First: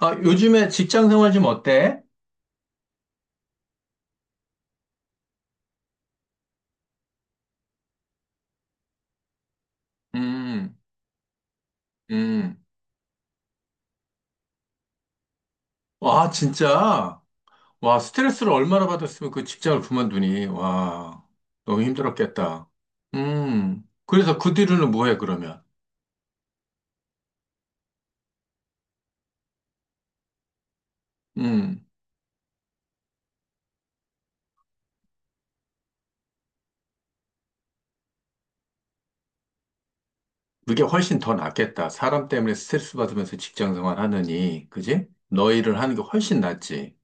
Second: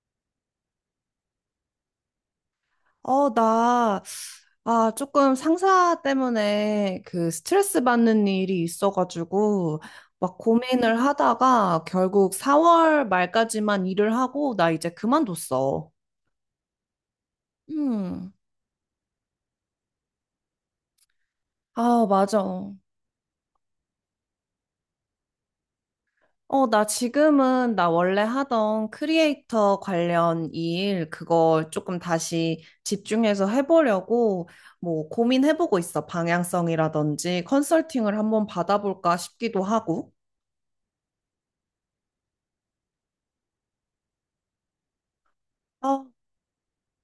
아, 요즘에 직장 생활 좀 어때? 어, 나, 아, 조금 상사 때문에 그 스트레스 받는 일이 있어가지고, 막 음, 고민을 하다가 결국 음. 4월 말까지만 일을 하고, 나 이제 그만뒀어. 와, 진짜. 와, 음. 스트레스를 얼마나 받았으면 그 직장을 그만두니. 와, 너무 아, 맞아. 힘들었겠다. 음. 그래서 그 뒤로는 뭐해, 그러면? 어, 나 지금은 나 원래 하던 크리에이터 관련 일, 그걸 음. 조금 다시 집중해서 해보려고, 뭐, 고민해보고 있어. 방향성이라든지 컨설팅을 한번 받아볼까 싶기도 하고. 그게 훨씬 더 낫겠다. 사람 때문에 스트레스 받으면서 직장 생활 하느니. 그지? 너 일을 하는 게 훨씬 낫지.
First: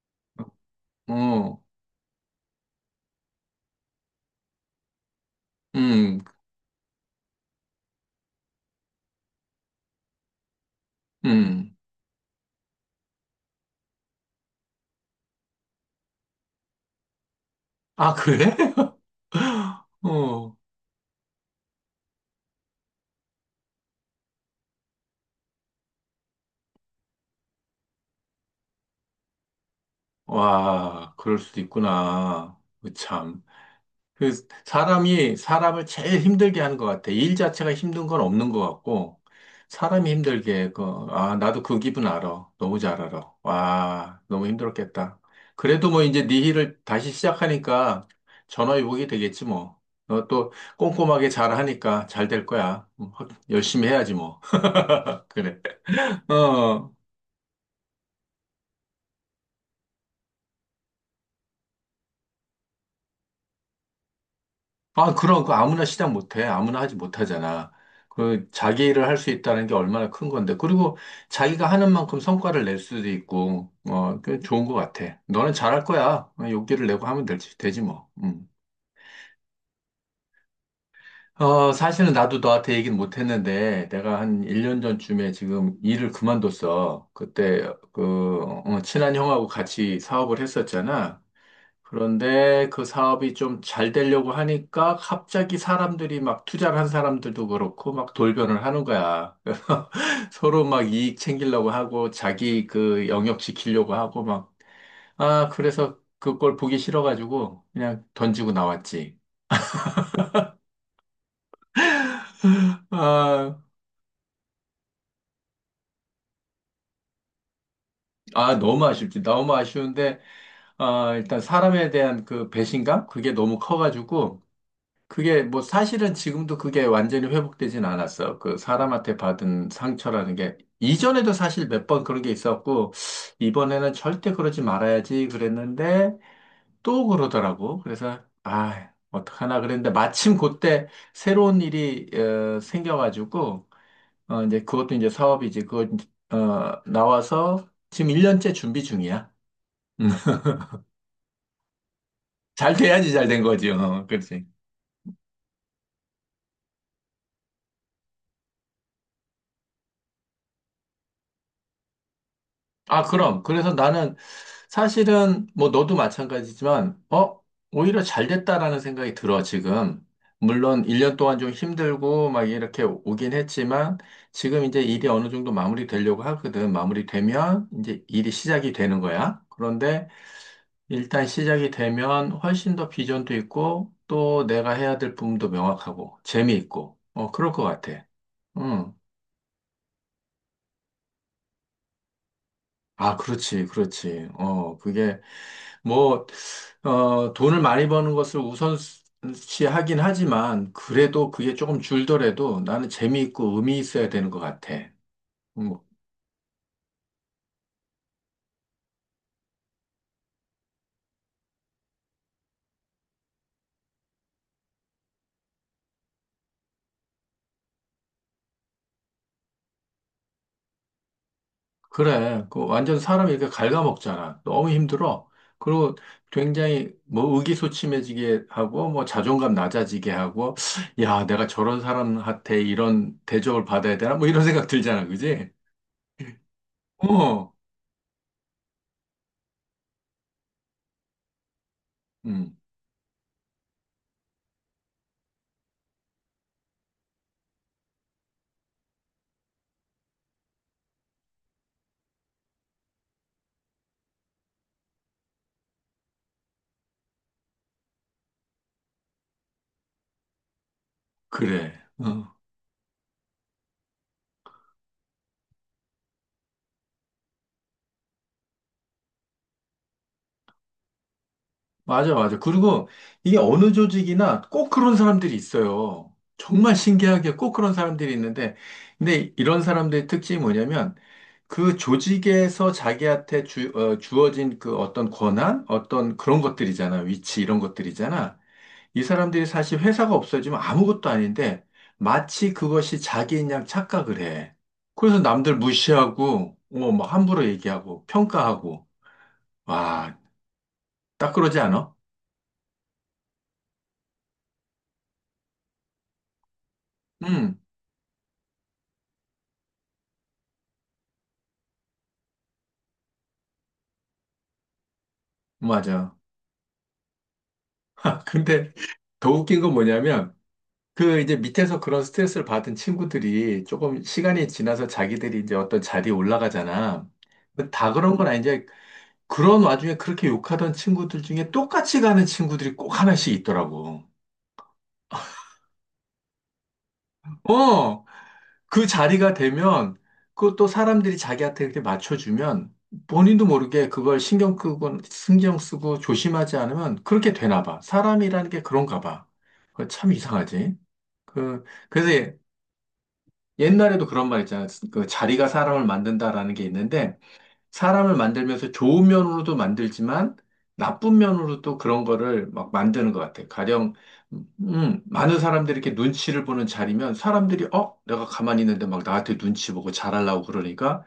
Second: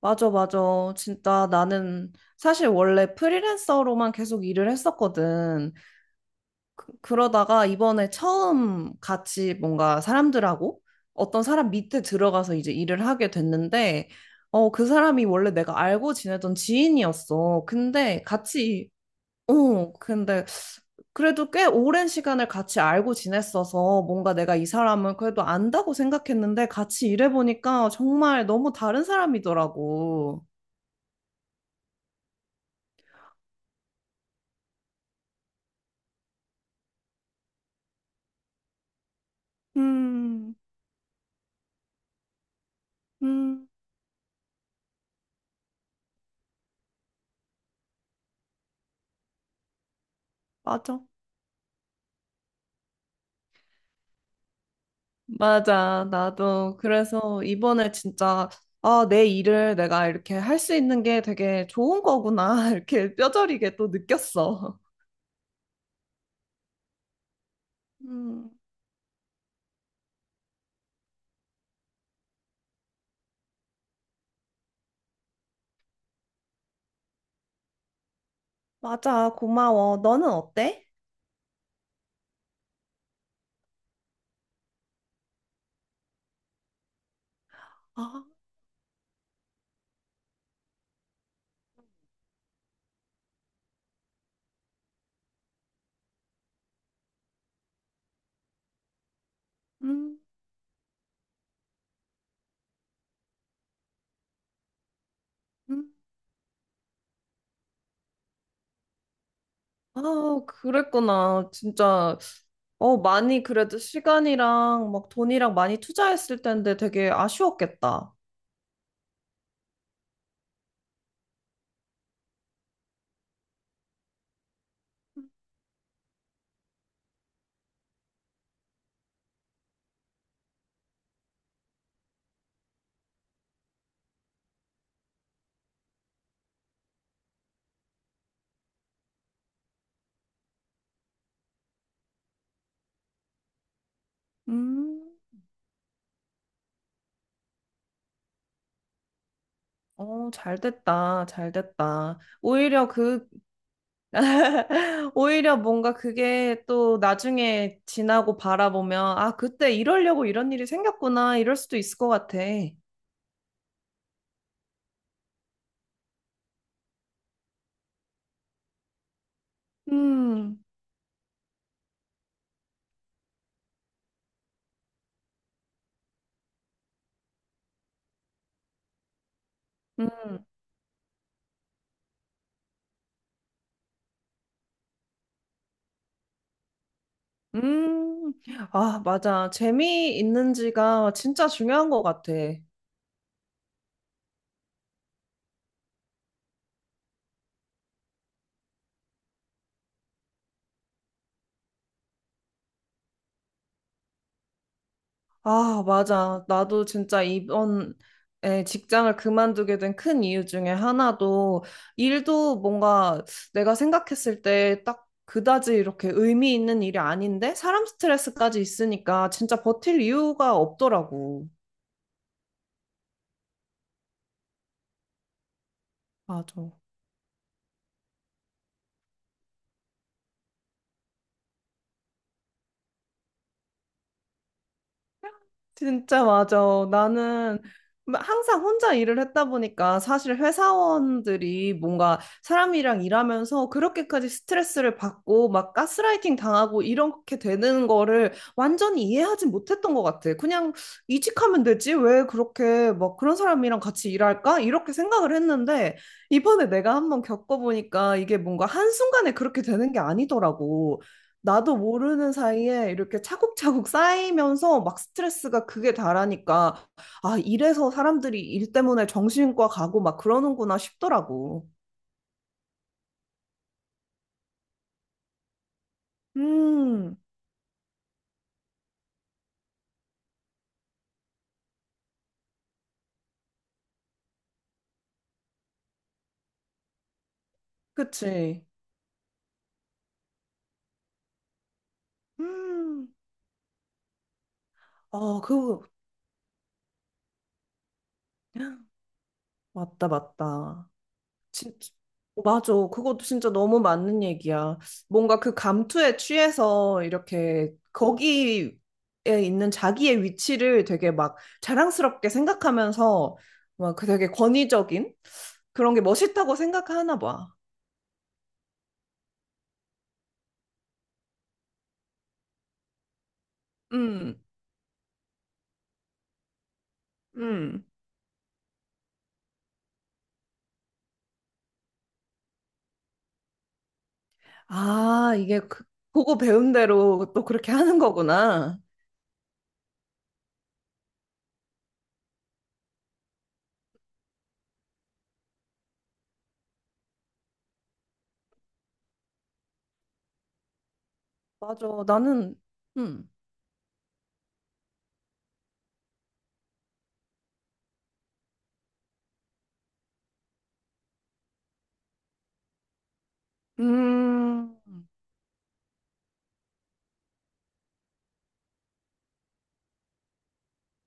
맞아, 맞아. 진짜 어, 나는 사실 원래 프리랜서로만 계속 일을 했었거든. 음, 그, 러다가 이번에 처음 같이 뭔가 사람들하고 어떤 사람 음. 밑에 들어가서 이제 일을 하게 됐는데, 어, 그 사람이 원래 내가 알고 지내던 지인이었어. 아, 근데 그래? 같이, 어, 근데 어, 그래도 꽤 오랜 시간을 같이 알고 지냈어서 뭔가 내가 이 사람은 그래도 안다고 생각했는데 같이 일해보니까 정말 너무 다른 사람이더라고. 와, 그럴 수도 있구나. 그 참. 그 사람이 사람을 제일 힘들게 하는 것 같아. 일 자체가 힘든 건 없는 것 같고, 사람이 음, 힘들게, 그, 아, 나도 그 기분 알아. 너무 잘 알아. 음, 와, 너무 힘들었겠다. 그래도 뭐 이제 네 일을 다시 시작하니까 전화위복이 되겠지 뭐. 너 또 맞아. 꼼꼼하게 잘 하니까 잘 될 거야. 확- 열심히 해야지 뭐. 그래. 맞아. 나도 어. 그래서 이번에 진짜 아, 내 일을 내가 이렇게 할 수 있는 게 되게 좋은 거구나. 이렇게 뼈저리게 또 느꼈어. 아, 그럼 그 아무나 시작 못해. 아무나 하지 못하잖아. 그 음, 자기 일을 할 수 있다는 게 얼마나 큰 건데. 그리고 자기가 하는 만큼 성과를 낼 수도 있고, 어, 그 좋은 것 같아. 너는 잘 할 거야. 어, 용기를 내고 하면 되지 뭐. 음. 맞아. 고마워. 너는 어때? 어, 사실은 나도 너한테 얘기는 못 했는데, 내가 한 1년 전쯤에 지금 일을 그만뒀어. 그때, 아, 그, 어, 친한 형하고 같이 사업을 했었잖아. 그런데 그 사업이 좀 잘 되려고 하니까 갑자기 사람들이 막 투자를 한 사람들도 그렇고 막 돌변을 하는 거야. 그래서 음, 서로 막 이익 챙기려고 하고 자기 그 영역 지키려고 하고 막, 아, 음. 그래서 그걸 보기 싫어가지고 그냥 던지고 나왔지. 아, 그랬구나. 진짜 어, 많이 아, 그래도 시간이랑 막 돈이랑 많이 투자했을 텐데 되게 아쉬웠겠다. 아, 너무 아쉽지. 너무 아쉬운데, 아, 일단 사람에 대한 그 배신감? 그게 너무 커가지고 그게 뭐 사실은 지금도 그게 완전히 회복되진 않았어. 그 사람한테 받은 상처라는 게 이전에도 사실 몇 번 그런 게 있었고 이번에는 절대 그러지 말아야지 그랬는데 또 그러더라고. 그래서 아, 어떡하나 그랬는데 마침 그때 새로운 일이 어, 생겨가지고 어, 이제 그것도 음, 이제 사업이지. 그거 이제, 어, 나와서 지금 1년째 준비 중이야. 음. 어, 잘 됐다. 잘 됐다. 잘 오히려 돼야지 잘 그 된 거지. 어, 그렇지. 오히려 뭔가 그게 또 나중에 지나고 바라보면, 아, 그때 이러려고 이런 일이 생겼구나, 이럴 수도 있을 것 같아. 아, 그럼. 그래서 나는 사실은 뭐 너도 마찬가지지만, 어, 오히려 잘 됐다라는 생각이 들어, 지금. 음, 물론 1년 동안 좀 힘들고 막 이렇게 오긴 했지만, 지금 이제 일이 어느 정도 마무리되려고 하거든. 마무리되면 이제 일이 시작이 되는 거야. 그런데 음, 일단 시작이 되면 훨씬 더 비전도 있고, 또 내가 해야 될 부분도 명확하고, 재미있고, 어, 그럴 것 같아. 음. 응. 아, 맞아. 재미있는지가 진짜 중요한 것 같아. 아, 그렇지, 그렇지. 어, 그게 뭐, 어, 돈을 많이 버는 것을 우선시하긴 하지만, 그래도 그게 조금 줄더라도 나는 재미있고 의미 있어야 되는 것 같아. 음, 아, 맞아. 나도 진짜 이번에 직장을 그만두게 된 큰 이유 중에 하나도 일도 뭔가 내가 생각했을 때 딱 그다지 이렇게 의미 있는 일이 아닌데 사람 스트레스까지 있으니까 진짜 버틸 이유가 없더라고. 그래. 그 완전 사람이 이렇게 갉아먹잖아. 너무 힘들어. 그리고 맞아. 굉장히 뭐 의기소침해지게 하고, 뭐 자존감 낮아지게 하고, 야, 내가 저런 사람한테 이런 대접을 받아야 되나? 뭐 이런 생각 들잖아. 그지? 진짜 맞아. 어, 나는 항상 혼자 일을 했다 보니까 사실 회사원들이 뭔가 음, 사람이랑 일하면서 그렇게까지 스트레스를 받고 막 가스라이팅 당하고 이렇게 되는 거를 완전히 이해하지 못했던 것 같아. 그냥 이직하면 되지? 왜 그렇게 막 그런 사람이랑 같이 일할까? 이렇게 생각을 했는데 이번에 내가 한번 겪어보니까 이게 뭔가 한순간에 그렇게 되는 게 아니더라고. 그래. 나도 모르는 어. 사이에 이렇게 차곡차곡 쌓이면서 막 스트레스가 그게 다라니까, 아, 이래서 사람들이 일 때문에 정신과 가고 막 그러는구나 싶더라고. 맞아, 맞아. 그리고 이게 어느 조직이나 꼭 그런 사람들이 있어요. 정말 음, 신기하게 꼭 그런 사람들이 있는데, 근데 이런 사람들의 특징이 뭐냐면, 그 조직에서 자기한테 어, 주어진 그 어떤 권한, 어떤 그런 것들이잖아. 위치 이런 것들이잖아. 그치. 이 사람들이 사실 회사가 없어지면 아무것도 아닌데, 마치 그것이 음, 자기인 양 착각을 해. 그래서 아, 남들 그, 무시하고, 뭐 함부로 얘기하고, 평가하고. 맞다, 와, 맞다. 딱 그러지 진짜 않아? 맞아. 그것도 진짜 너무 맞는 얘기야. 뭔가 그 감투에 취해서 응, 이렇게 거기에 있는 자기의 위치를 되게 막 자랑스럽게 생각하면서 막 그 되게 권위적인 그런 게 맞아. 멋있다고 생각하나 봐. 아, 근데 더 웃긴 건 뭐냐면, 그 이제 밑에서 그런 스트레스를 받은 친구들이 조금 음, 시간이 지나서 자기들이 이제 어떤 자리에 올라가잖아. 근데 음. 다 그런 건 아닌데, 그런 와중에 그렇게 욕하던 친구들 중에 똑같이 가는 친구들이 꼭 하나씩 있더라고. 아, 이게 그, 보고 배운 대로 또 그렇게 하는 어, 거구나. 그 자리가 되면, 그것도 사람들이 자기한테 이렇게 맞춰주면, 본인도 모르게 그걸 신경 쓰고 조심하지 않으면 그렇게 되나 봐. 사람이라는 게 그런가 봐. 그거 참 이상하지. 그, 맞아. 그래서 나는 음. 옛날에도 그런 말 있잖아요. 그 자리가 사람을 만든다라는 게 있는데, 사람을 만들면서 좋은 면으로도 만들지만, 나쁜 면으로도 그런 거를 막 만드는 것 같아요. 가령, 음. 많은 사람들이 이렇게 눈치를 보는 자리면, 사람들이, 어? 내가 가만히 있는데 막 나한테 눈치 보고 잘하려고 그러니까,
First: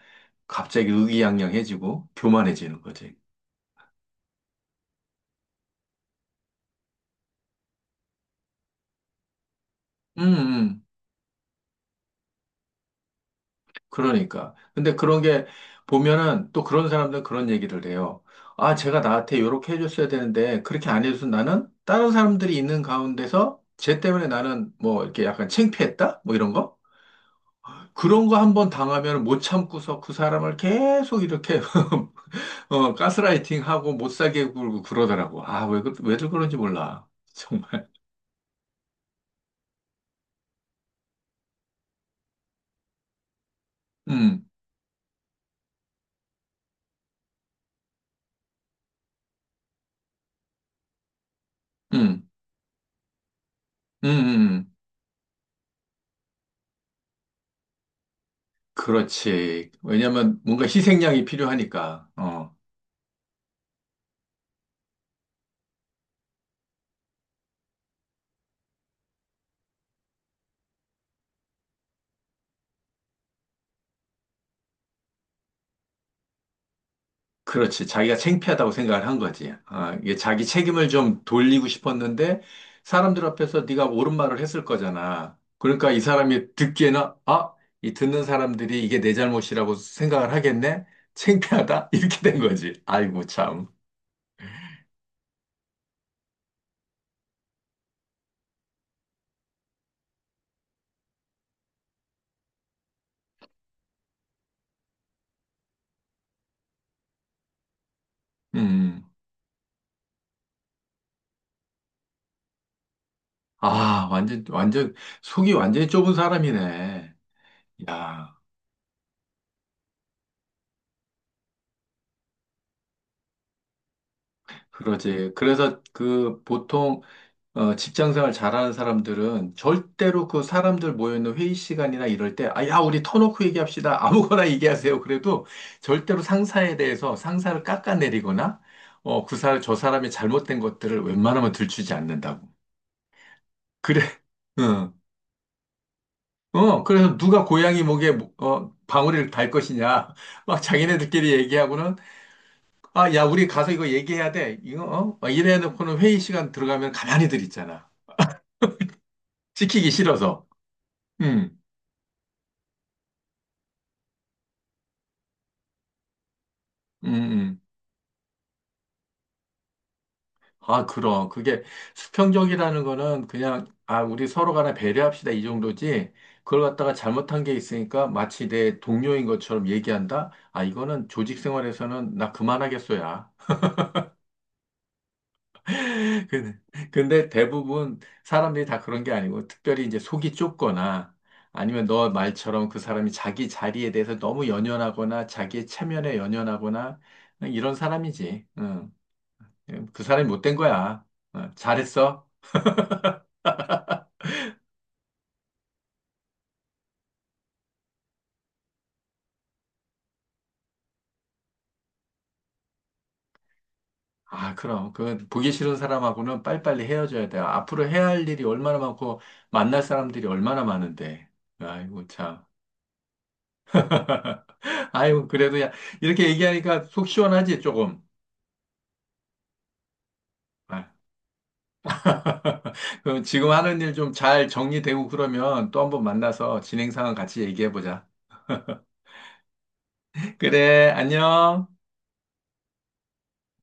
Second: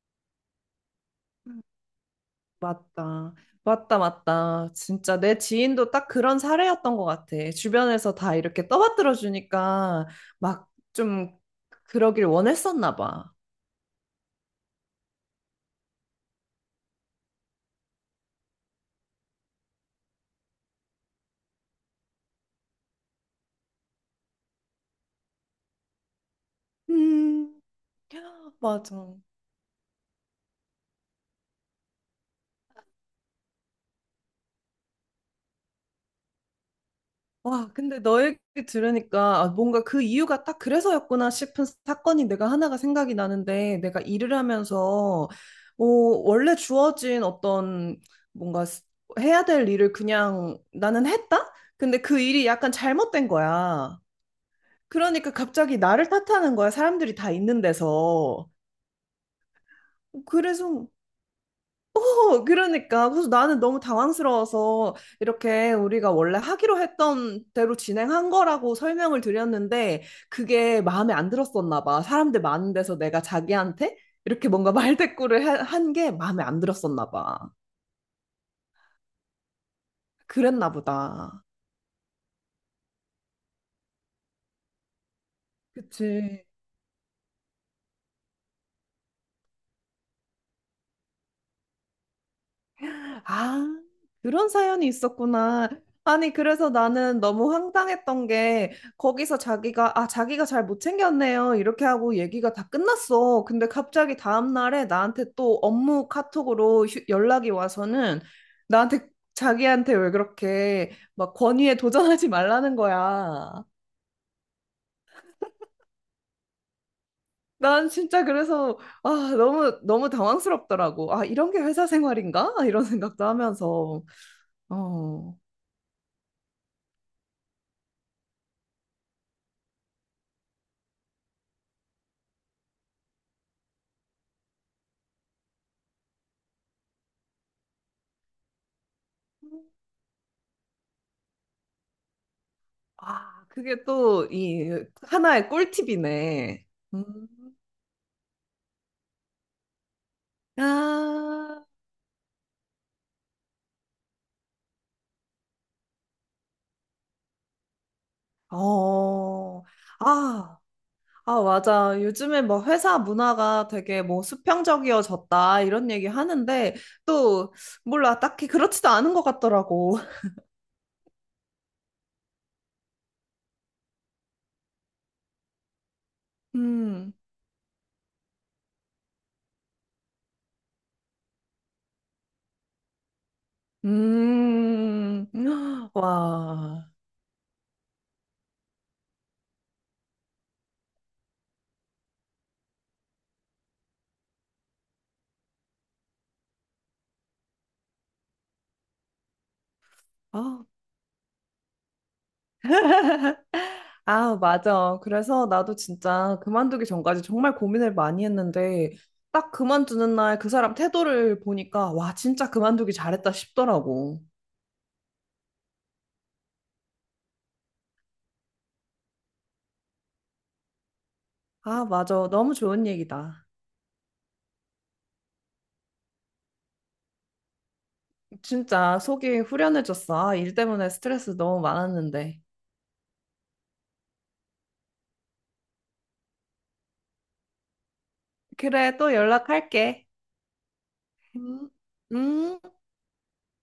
갑자기 의기양양해지고, 교만해지는 거지. 맞다. 맞다, 맞다. 진짜 내 지인도 딱 그런 사례였던 것 같아. 주변에서 다 이렇게 떠받들어 주니까 음, 막 음. 좀 그러길 원했었나 봐. 그러니까. 근데 그런 게 보면은 또 그런 사람들은 그런 얘기를 해요. 아, 제가 나한테 요렇게 해줬어야 되는데 그렇게 안 해줘서 나는 다른 사람들이 있는 가운데서 쟤 때문에 나는 뭐 이렇게 약간 창피했다? 뭐 이런 거? 음, 그런 거 한 번 맞아. 당하면 못 참고서 그 사람을 계속 이렇게 어, 가스라이팅하고 못 살게 굴고 그러더라고. 아, 왜, 왜들 그런지 몰라. 와, 정말. 근데 너 얘기 들으니까 아, 뭔가 그 이유가 딱 그래서였구나 싶은 사건이 내가 하나가 생각이 나는데 내가 일을 음, 하면서 어, 원래 주어진 어떤 뭔가 해야 될 일을 그냥 나는 했다? 근데 그 음, 일이 약간 잘못된 거야. 음, 음. 음. 그러니까 갑자기 나를 탓하는 거야. 사람들이 다 있는 데서. 그렇지. 왜냐면 뭔가 그래서, 희생양이 필요하니까. 어, 어. 그러니까. 그래서 나는 너무 당황스러워서 이렇게 우리가 원래 하기로 했던 대로 진행한 거라고 설명을 드렸는데 그게 마음에 안 들었었나 봐. 사람들 많은 데서 내가 자기한테 이렇게 뭔가 말대꾸를 한 게 마음에 안 들었었나 봐. 그렇지. 자기가 창피하다고 생각을 한 거지. 아, 이게 자기 그랬나 책임을 좀 보다. 돌리고 싶었는데 사람들 앞에서 네가 옳은 말을 했을 거잖아. 그러니까 이 그치. 사람이 듣기에는 아, 이 듣는 사람들이 이게 내 잘못이라고 생각을 하겠네? 창피하다? 이렇게 된 거지. 아이고 아, 참. 그런 사연이 있었구나. 아니, 그래서 나는 너무 황당했던 게, 거기서 자기가, 아, 자기가 잘 못 챙겼네요. 이렇게 하고 얘기가 다 끝났어. 근데 갑자기 다음날에 나한테 또 업무 카톡으로 연락이 와서는 음. 나한테, 자기한테 왜 그렇게 막 권위에 도전하지 말라는 거야. 아, 완전 속이 완전히 좁은 사람이네. 난 진짜 야, 그래서, 아, 너무, 너무 당황스럽더라고. 아, 이런 게 회사 생활인가? 이런 생각도 하면서. 그러지. 어. 그래서 그 보통 어, 직장 생활 잘하는 사람들은 절대로 그 사람들 모여있는 회의 시간이나 이럴 때, 아, 야, 우리 터놓고 얘기합시다. 아무거나 얘기하세요. 그래도 절대로 상사에 대해서 상사를 깎아내리거나, 어, 그 저 사람이 잘못된 것들을 웬만하면 들추지 않는다고. 아, 그게 그래, 또 이 응. 하나의 꿀팁이네. 어, 그래서 음. 누가 고양이 목에, 어, 방울이를 달 것이냐. 막 자기네들끼리 아, 얘기하고는, 아, 야, 우리 가서 이거 얘기해야 돼. 이거, 어? 막 이래 놓고는 회의 시간 들어가면 가만히들 있잖아. 어, 찍히기 싫어서. 아, 아, 음, 맞아. 요즘에 뭐 회사 문화가 되게 뭐 수평적이어졌다 이런 얘기 하는데 음, 또 음. 몰라 딱히 그렇지도 않은 것 같더라고. 아, 그럼. 그게 수평적이라는 거는 그냥, 아, 우리 서로 간에 배려합시다. 이 정도지. 그걸 갖다가 음, 잘못한 게 있으니까 마치 내 동료인 것처럼 얘기한다? 아, 이거는 조직 생활에서는 나 그만하겠어야. 음, 근데 와, 근데 대부분 사람들이 다 그런 게 아니고, 특별히 이제 속이 좁거나, 아니면 너 말처럼 그 사람이 자기 자리에 대해서 너무 연연하거나, 자기의 체면에 연연하거나, 이런 사람이지. 응. 그 사람이 못된 아, 거야. 어, 잘했어. 아, 맞아. 그래서 나도 진짜 그만두기 전까지 정말 고민을 많이 했는데, 딱 그만두는 날 그 사람 태도를 보니까, 와, 진짜 그만두기 잘했다 싶더라고. 아, 그럼. 그, 보기 싫은 사람하고는 빨리빨리 헤어져야 돼요. 앞으로 해야 할 일이 얼마나 많고, 만날 사람들이 얼마나 많은데. 아, 아이고, 맞아. 참. 너무 좋은 얘기다. 아이고, 그래도 야, 이렇게 얘기하니까 속 시원하지, 조금. 진짜 속이 후련해졌어. 아, 일 아, 때문에 스트레스 너무 많았는데. 그럼 지금 하는 일 좀 잘 정리되고 그러면 또 한번 만나서 진행 상황 같이 얘기해보자. 그래, 또 연락할게. 그래, 안녕. 음. 음.